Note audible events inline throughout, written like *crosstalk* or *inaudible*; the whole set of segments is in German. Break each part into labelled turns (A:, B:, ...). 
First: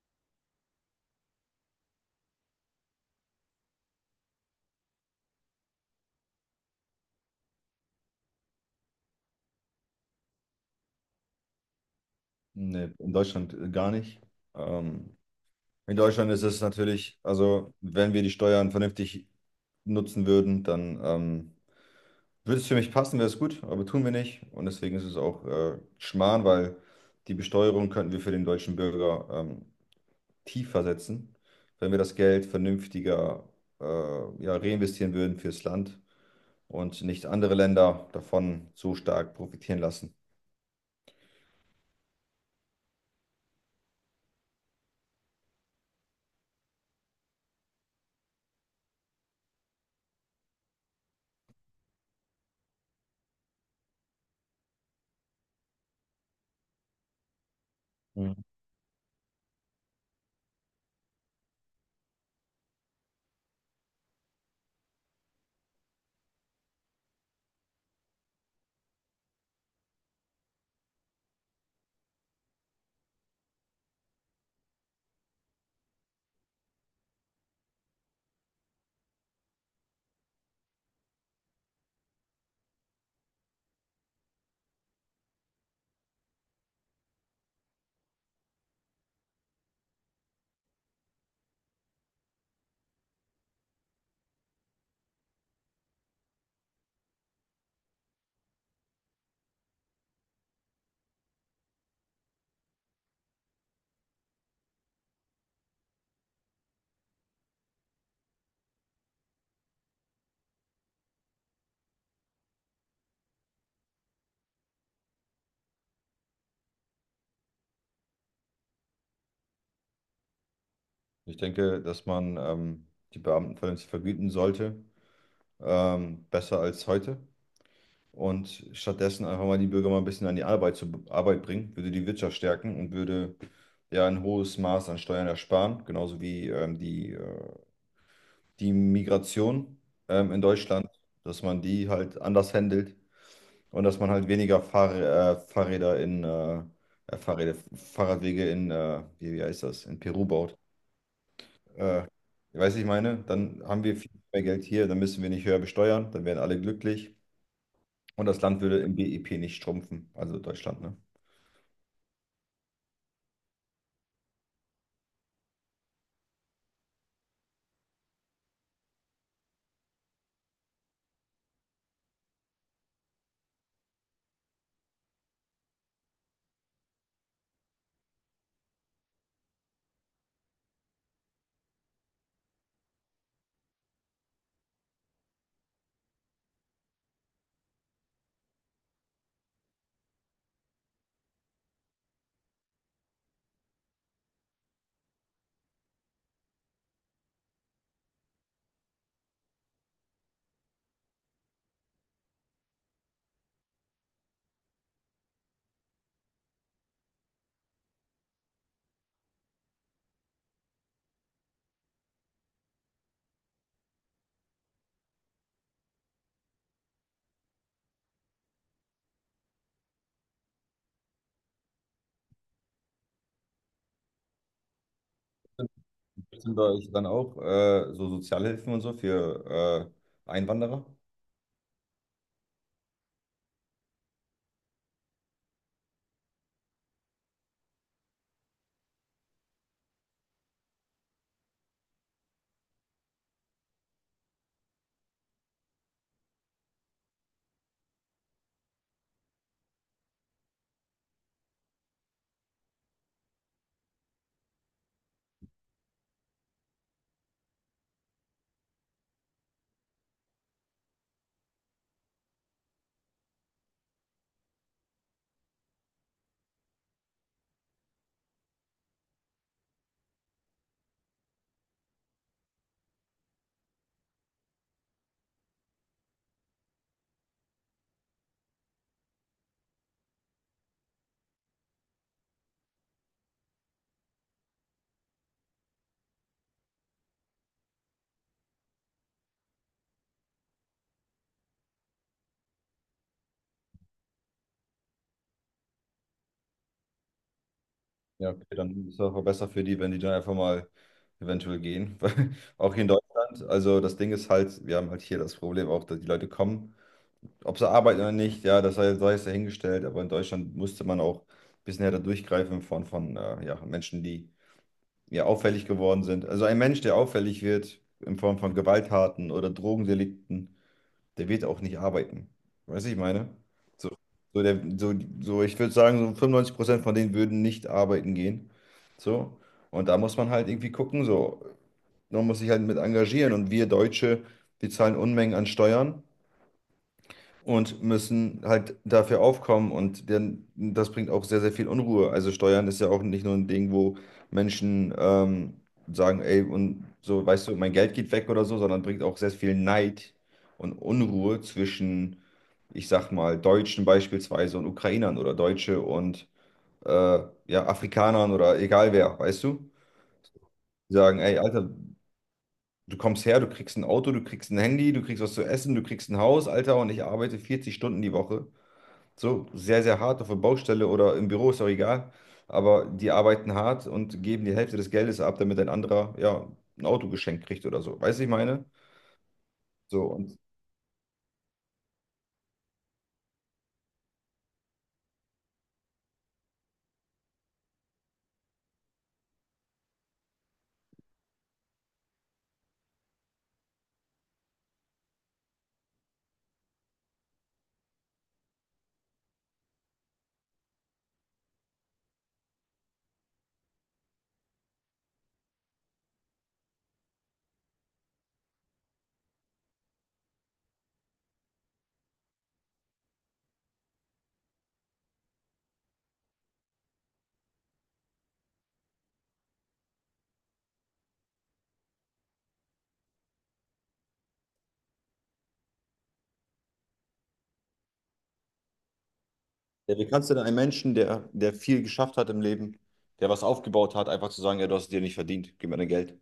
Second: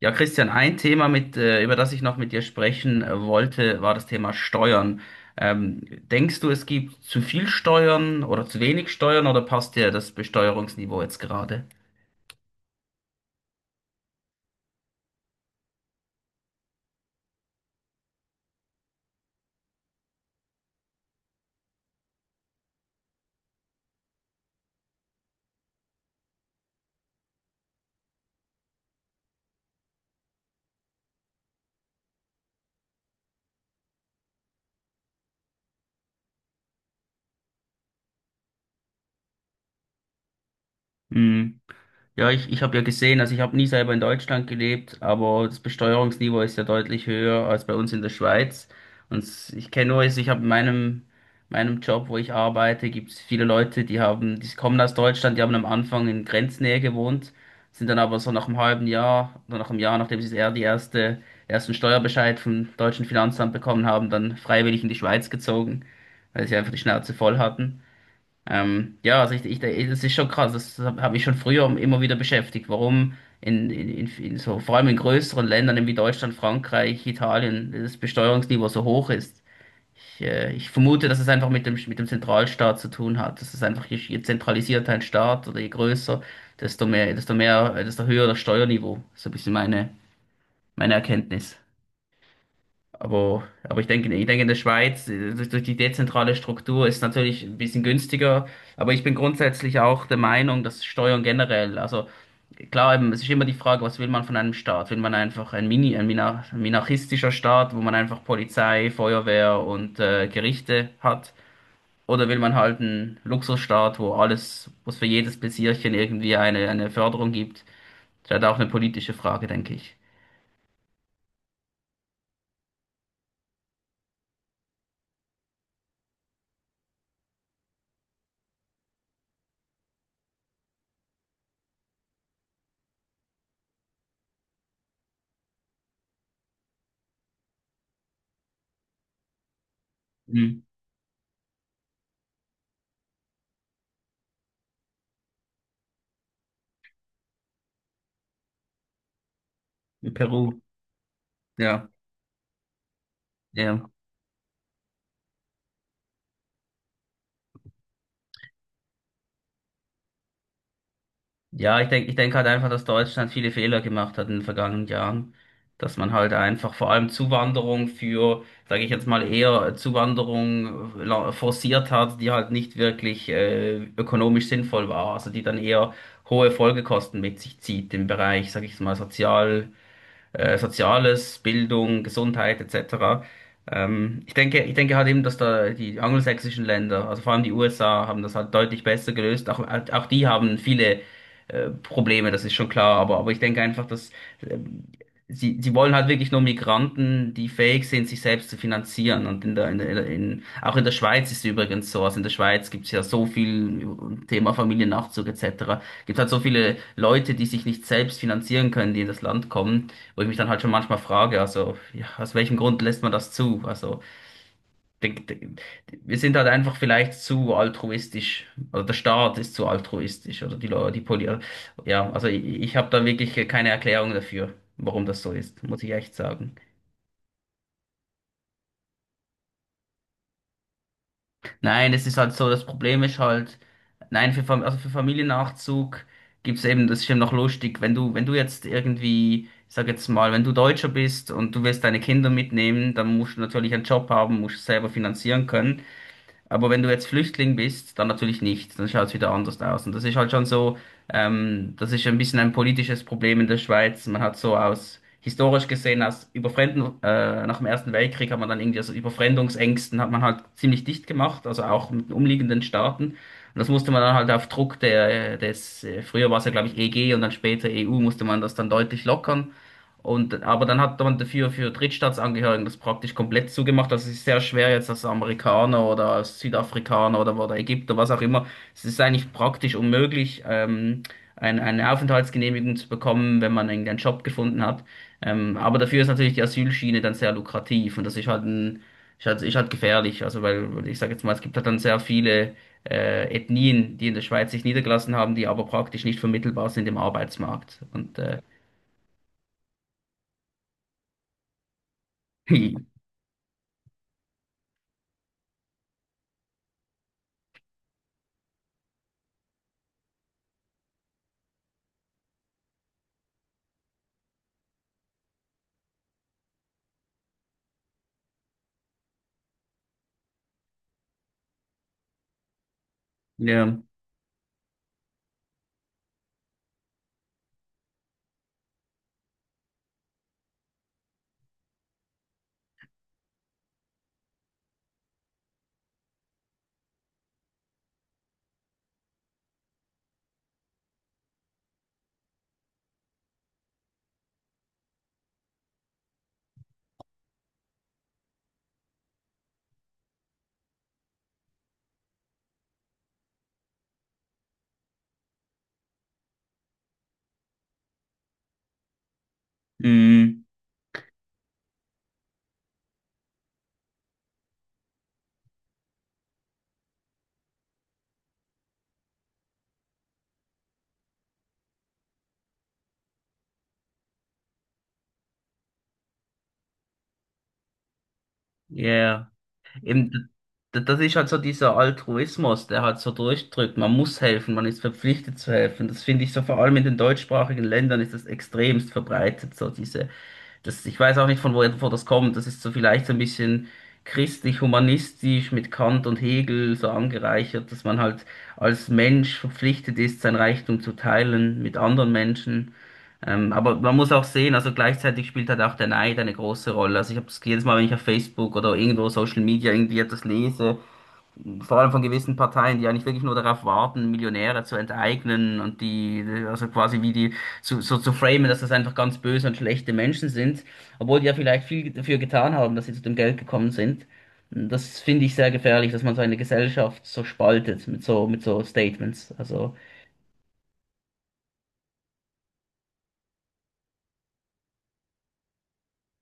A: Ja, Christian, ein Thema, über das ich noch mit dir sprechen wollte, war das Thema Steuern. Ähm, Denkst du, es gibt zu viel Steuern oder zu wenig Steuern oder passt dir das Besteuerungsniveau jetzt gerade?
B: Nee, in Deutschland gar nicht. Ähm, in Deutschland ist es natürlich, also wenn wir die Steuern vernünftig nutzen würden, dann würde es für mich passen, wäre es gut, aber tun wir nicht. Und deswegen ist es auch Schmarrn, weil die Besteuerung könnten wir für den deutschen Bürger tiefer setzen, wenn wir das Geld vernünftiger äh, ja, reinvestieren würden fürs Land und nicht andere Länder davon so stark profitieren lassen.
A: Mhm. Ja, ich habe ja gesehen, also ich habe nie selber in Deutschland gelebt, aber das Besteuerungsniveau ist ja deutlich höher als bei uns in der Schweiz. Und ich kenne nur, also ich habe in meinem Job, wo ich arbeite, gibt es viele Leute, die haben, die kommen aus Deutschland, die haben am Anfang in Grenznähe gewohnt, sind dann aber so nach einem halben Jahr oder nach einem Jahr, nachdem sie eher die erste, ersten Steuerbescheid vom deutschen Finanzamt bekommen haben, dann freiwillig in die Schweiz gezogen, weil sie einfach die Schnauze voll hatten. Ja, also das ist schon krass, das habe ich schon früher immer wieder beschäftigt, warum vor allem in größeren Ländern eben wie Deutschland, Frankreich, Italien, das Besteuerungsniveau so hoch ist. Ich vermute, dass es einfach mit dem, Zentralstaat zu tun hat. Das ist einfach, je zentralisierter ein Staat oder je größer, desto höher das Steuerniveau. So ist ein bisschen meine Erkenntnis. Aber ich denke, in der Schweiz durch die dezentrale Struktur ist natürlich ein bisschen günstiger. Aber ich bin grundsätzlich auch der Meinung, dass Steuern generell, also klar, eben, es ist immer die Frage, was will man von einem Staat? Will man einfach ein Mini, ein minar- minarchistischer Staat, wo man einfach Polizei, Feuerwehr und Gerichte hat? Oder will man halt einen Luxusstaat, wo alles, wo es für jedes Pläsierchen irgendwie eine Förderung gibt? Das ist halt auch eine politische Frage, denke ich.
B: Ich denke, dass man die Beamten vernünftig vergüten sollte, besser als heute. Und stattdessen einfach mal die Bürger mal ein bisschen an die Arbeit bringen, würde die Wirtschaft stärken und würde ja ein hohes Maß an Steuern ersparen, genauso wie die Migration in
A: Mhm.
B: Deutschland, dass man die halt anders handelt und dass man halt weniger Fahrradwege in wie, wie heißt das, in
A: In
B: Peru baut.
A: Peru, ja,
B: Äh, weißt ich meine, dann haben
A: ja.
B: wir viel mehr Geld hier, dann müssen wir nicht höher besteuern, dann wären alle glücklich und das Land würde im BIP nicht schrumpfen, also Deutschland, ne?
A: Ja, ich denke halt einfach, dass Deutschland viele Fehler gemacht hat in den vergangenen Jahren. Dass man halt einfach vor allem Zuwanderung für, sage ich jetzt mal, eher Zuwanderung forciert hat, die halt nicht wirklich ökonomisch sinnvoll war. Also die dann eher hohe Folgekosten mit sich zieht im Bereich, sage ich jetzt mal, Soziales, Bildung, Gesundheit etc. Ich denke halt eben, dass da die angelsächsischen Länder, also vor allem die USA, haben das halt deutlich besser gelöst Auch die haben viele Probleme, das ist schon klar. Aber ich denke einfach, dass ähm, sie wollen halt wirklich nur Migranten die fähig sind, sich selbst zu finanzieren. Und auch in der Schweiz ist es übrigens so. Also in der Schweiz gibt es ja so viel Thema Familiennachzug etc., gibt halt so viele Leute, die sich nicht selbst finanzieren können, die in das Land kommen. Wo ich mich dann halt schon manchmal frage, also, ja, aus welchem Grund lässt man das zu? Also, de- de- wir sind halt einfach vielleicht zu altruistisch, oder der Staat ist zu altruistisch, oder die Leute, ja, also ich habe da wirklich keine Erklärung dafür, warum das so ist, muss ich echt sagen.
B: Sind bei euch dann auch so Sozialhilfen und so für Einwanderer?
A: Nein, es ist halt so, das Problem ist halt, nein, also für Familiennachzug gibt's eben, das ist eben noch lustig, wenn du, wenn du jetzt irgendwie, ich sag jetzt mal, wenn du Deutscher bist und du willst deine Kinder mitnehmen, dann musst du natürlich einen Job haben, musst es selber finanzieren können. Aber wenn du jetzt Flüchtling bist, dann natürlich nicht. Dann schaut es wieder anders aus. Und das ist halt schon so, das ist ein bisschen ein politisches Problem in der Schweiz. Man hat so aus, historisch gesehen, aus nach dem Ersten Weltkrieg hat man dann irgendwie aus Überfremdungsängsten hat man halt ziemlich dicht gemacht, also auch mit den umliegenden Staaten. Und das musste man dann halt auf Druck früher war es ja, glaube ich, EG und dann später EU, musste man das dann deutlich lockern. Und, aber dann hat man dafür für Drittstaatsangehörigen das praktisch komplett zugemacht. Das ist sehr schwer jetzt, als Amerikaner oder als Südafrikaner oder, Ägypter, was auch immer. Es ist eigentlich praktisch unmöglich, eine Aufenthaltsgenehmigung zu bekommen, wenn man irgendeinen Job gefunden hat. Aber dafür ist natürlich die Asylschiene dann sehr lukrativ und das ist halt ist halt gefährlich. Also weil ich sage jetzt mal, es gibt halt dann sehr viele Ethnien, die in der Schweiz sich niedergelassen haben, die aber praktisch nicht vermittelbar sind im Arbeitsmarkt. Und
B: Ja, okay, dann ist es auch besser für die, wenn die dann einfach mal eventuell gehen. *laughs* Weil auch hier in
A: *laughs*
B: Deutschland, also das Ding ist halt, wir haben halt hier das Problem auch, dass die Leute kommen, ob sie arbeiten oder nicht, ja, das sei es dahingestellt, aber in Deutschland musste man auch ein bisschen härter durchgreifen von ja, Menschen, die ja, auffällig geworden sind. Also ein Mensch, der auffällig wird in Form von Gewalttaten oder Drogendelikten, der wird auch nicht arbeiten. Weißt du, ich meine?
A: ja.
B: So, so, der, so, ich würde sagen, so 95% von denen würden nicht arbeiten gehen. So. Und da muss man halt irgendwie gucken, so. Man muss sich halt mit engagieren. Und wir Deutsche, wir zahlen Unmengen an Steuern und müssen halt dafür aufkommen und denn das bringt auch sehr, sehr viel Unruhe. Also Steuern ist ja auch nicht nur ein Ding, wo Menschen sagen, ey, und so, weißt du, mein Geld geht weg oder so, sondern bringt auch sehr viel Neid und Unruhe zwischen, ich sag mal, Deutschen beispielsweise und Ukrainern oder Deutsche und äh, ja, Afrikanern oder egal wer, weißt du?
A: Mhm.
B: Die sagen, ey, Alter, du kommst her, du kriegst ein Auto, du kriegst ein Handy, du kriegst was zu essen, du kriegst ein Haus, Alter, und ich arbeite 40 Stunden die Woche so sehr, sehr hart auf der Baustelle oder im Büro, ist auch egal. Aber die arbeiten hart und geben die Hälfte des Geldes ab, damit ein anderer ja ein Auto geschenkt kriegt oder so. Weißt du, was ich meine?
A: Ja,
B: So,
A: eben,
B: und
A: das ist halt so dieser Altruismus, der halt so durchdrückt. Man muss helfen, man ist verpflichtet zu helfen. Das finde ich so, vor allem in den deutschsprachigen Ländern ist das extremst verbreitet, so diese das, ich weiß auch nicht, von wo das kommt. Das ist so vielleicht so ein bisschen christlich-humanistisch mit Kant und Hegel so angereichert, dass man halt als Mensch verpflichtet ist, sein Reichtum zu teilen mit anderen Menschen. Aber man muss auch sehen, also gleichzeitig spielt halt auch der Neid eine große Rolle. Also ich habe das jedes Mal, wenn ich auf Facebook oder irgendwo Social Media irgendwie etwas lese, vor allem von gewissen Parteien, die eigentlich wirklich nur darauf warten, Millionäre zu enteignen und die, also quasi wie die, so, so zu framen, dass das einfach ganz böse und schlechte Menschen sind, obwohl die ja vielleicht viel dafür getan haben, dass sie zu dem Geld gekommen sind. Das finde ich sehr gefährlich, dass man so eine Gesellschaft so spaltet mit so Statements.
B: ja, wie kannst du denn einem Menschen, der viel geschafft hat im Leben, der was aufgebaut hat, einfach zu sagen, ja, du hast es dir nicht verdient, gib mir dein Geld.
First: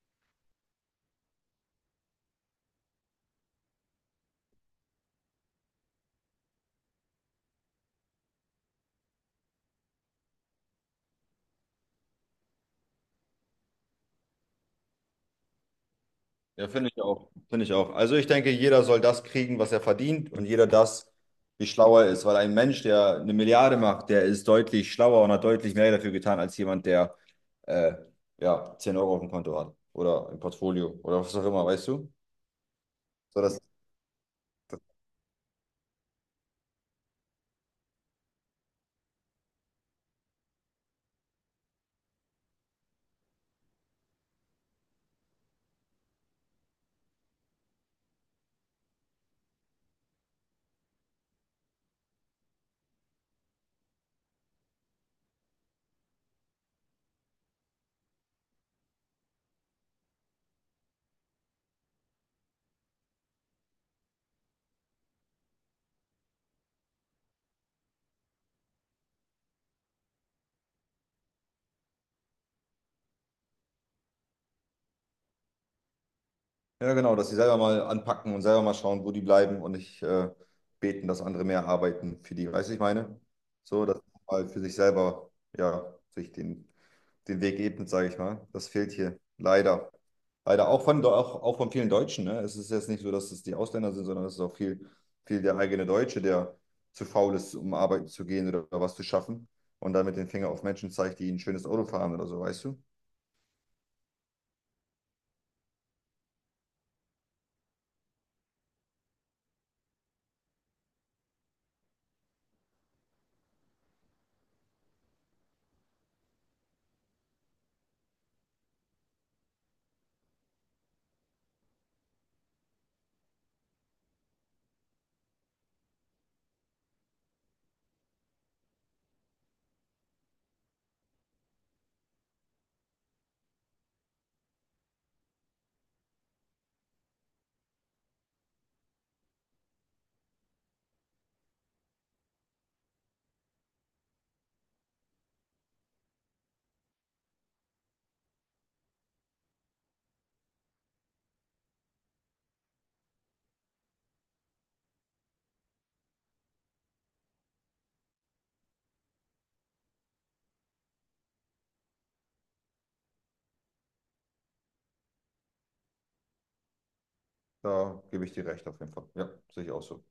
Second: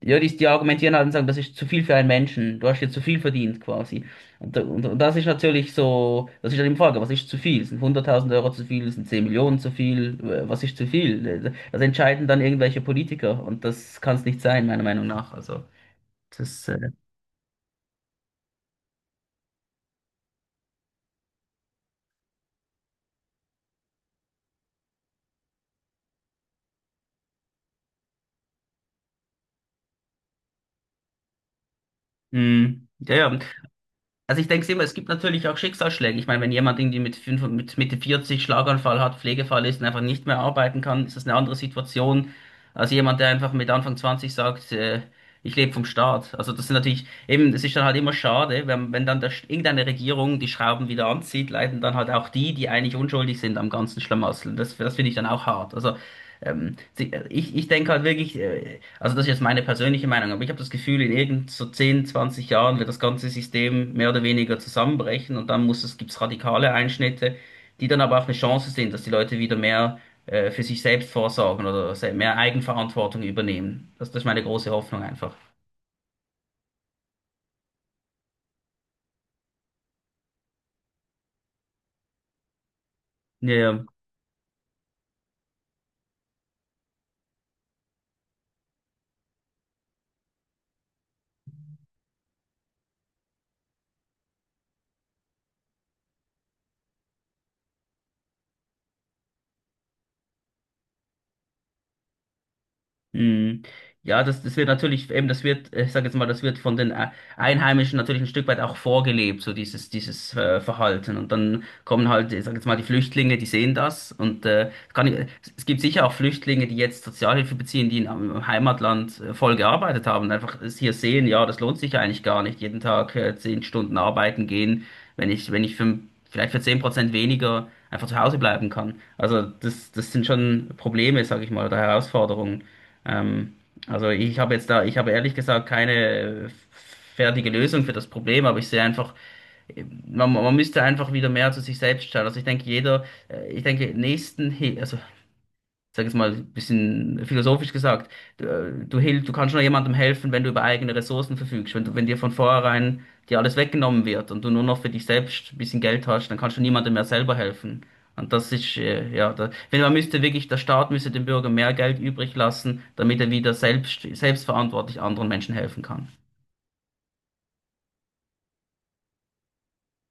A: Ja, die argumentieren halt und sagen, das ist zu viel für einen Menschen. Du hast jetzt zu viel verdient quasi. Und das ist natürlich so, das ist halt die Frage, was ist zu viel? Sind 100.000 Euro zu viel? Sind 10 Millionen zu viel? Was ist zu viel? Das entscheiden dann irgendwelche Politiker und das kann es nicht sein, meiner Meinung nach.
B: Ja,
A: Das, äh,
B: finde ich auch. Finde ich auch. Also ich denke, jeder soll das kriegen, was er verdient und jeder das, wie schlau er ist. Weil ein Mensch, der eine Milliarde macht, der ist deutlich schlauer und hat deutlich mehr dafür getan, als jemand, der äh, ja, 10 Euro auf dem Konto hat oder im Portfolio oder was auch immer, weißt du?
A: mm, ja, ja.
B: So, das.
A: Also ich denke immer, es gibt natürlich auch Schicksalsschläge. Ich meine, wenn jemand irgendwie mit Mitte 40 Schlaganfall hat, Pflegefall ist und einfach nicht mehr arbeiten kann, ist das eine andere Situation als jemand, der einfach mit Anfang 20 sagt, ich lebe vom Staat. Also das sind natürlich, eben, es ist dann halt immer schade, wenn, wenn irgendeine Regierung die Schrauben wieder anzieht, leiden dann halt auch die, die eigentlich unschuldig sind am ganzen Schlamassel. Das finde ich dann auch hart. Also ich denke halt wirklich, also das ist jetzt meine persönliche Meinung, aber ich habe das Gefühl, in irgend so zehn, 20 Jahren wird das ganze System mehr oder weniger zusammenbrechen und dann muss es, gibt's radikale Einschnitte, die dann aber auch eine Chance sind, dass die Leute wieder mehr für sich selbst vorsorgen oder mehr Eigenverantwortung übernehmen. Das ist meine große Hoffnung einfach.
B: Ja, genau, dass sie selber mal anpacken und selber mal schauen, wo die bleiben und nicht beten, dass andere mehr arbeiten für die. Weißt du, ich meine?
A: Ja,
B: So,
A: ja.
B: dass man mal für sich selber, ja, sich den, den Weg ebnet, sage ich mal. Das fehlt hier leider. Leider auch auch von vielen Deutschen. Ne? Es ist jetzt nicht so, dass es die Ausländer sind, sondern es ist auch viel der eigene Deutsche, der zu faul ist, um arbeiten zu gehen oder was zu schaffen und dann mit dem Finger auf Menschen zeigt, die ein schönes Auto fahren oder so, weißt du?
A: Mhm. Ja, das, das wird natürlich, eben, ich sage jetzt mal, das wird von den Einheimischen natürlich ein Stück weit auch vorgelebt, so dieses Verhalten. Und dann kommen halt, ich sage jetzt mal, die Flüchtlinge, die sehen das. Es gibt sicher auch Flüchtlinge, die jetzt Sozialhilfe beziehen, die in ihrem Heimatland voll gearbeitet haben und einfach es hier sehen, ja, das lohnt sich eigentlich gar nicht, jeden Tag 10 Stunden arbeiten gehen, wenn ich, wenn ich für, vielleicht für 10% weniger einfach zu Hause bleiben kann. Also das sind schon Probleme, sage ich mal, oder Herausforderungen. Ähm, also ich habe jetzt da, ich habe ehrlich gesagt keine fertige Lösung für das Problem, aber ich sehe einfach, man müsste einfach wieder mehr zu sich selbst schauen. Also ich denke, jeder, ich denke, nächsten, also sag jetzt mal, ein bisschen philosophisch gesagt, du kannst nur jemandem helfen, wenn du über eigene Ressourcen verfügst. Wenn dir von vornherein dir alles weggenommen wird und du nur noch für dich selbst ein bisschen Geld hast, dann kannst du niemandem mehr selber helfen. Und das ist, ja, da, wenn man müsste wirklich, der Staat müsste dem Bürger mehr Geld übrig lassen, damit er wieder selbstverantwortlich anderen Menschen helfen kann.
B: Da gebe ich dir recht auf jeden Fall. Ja, sehe ich auch so.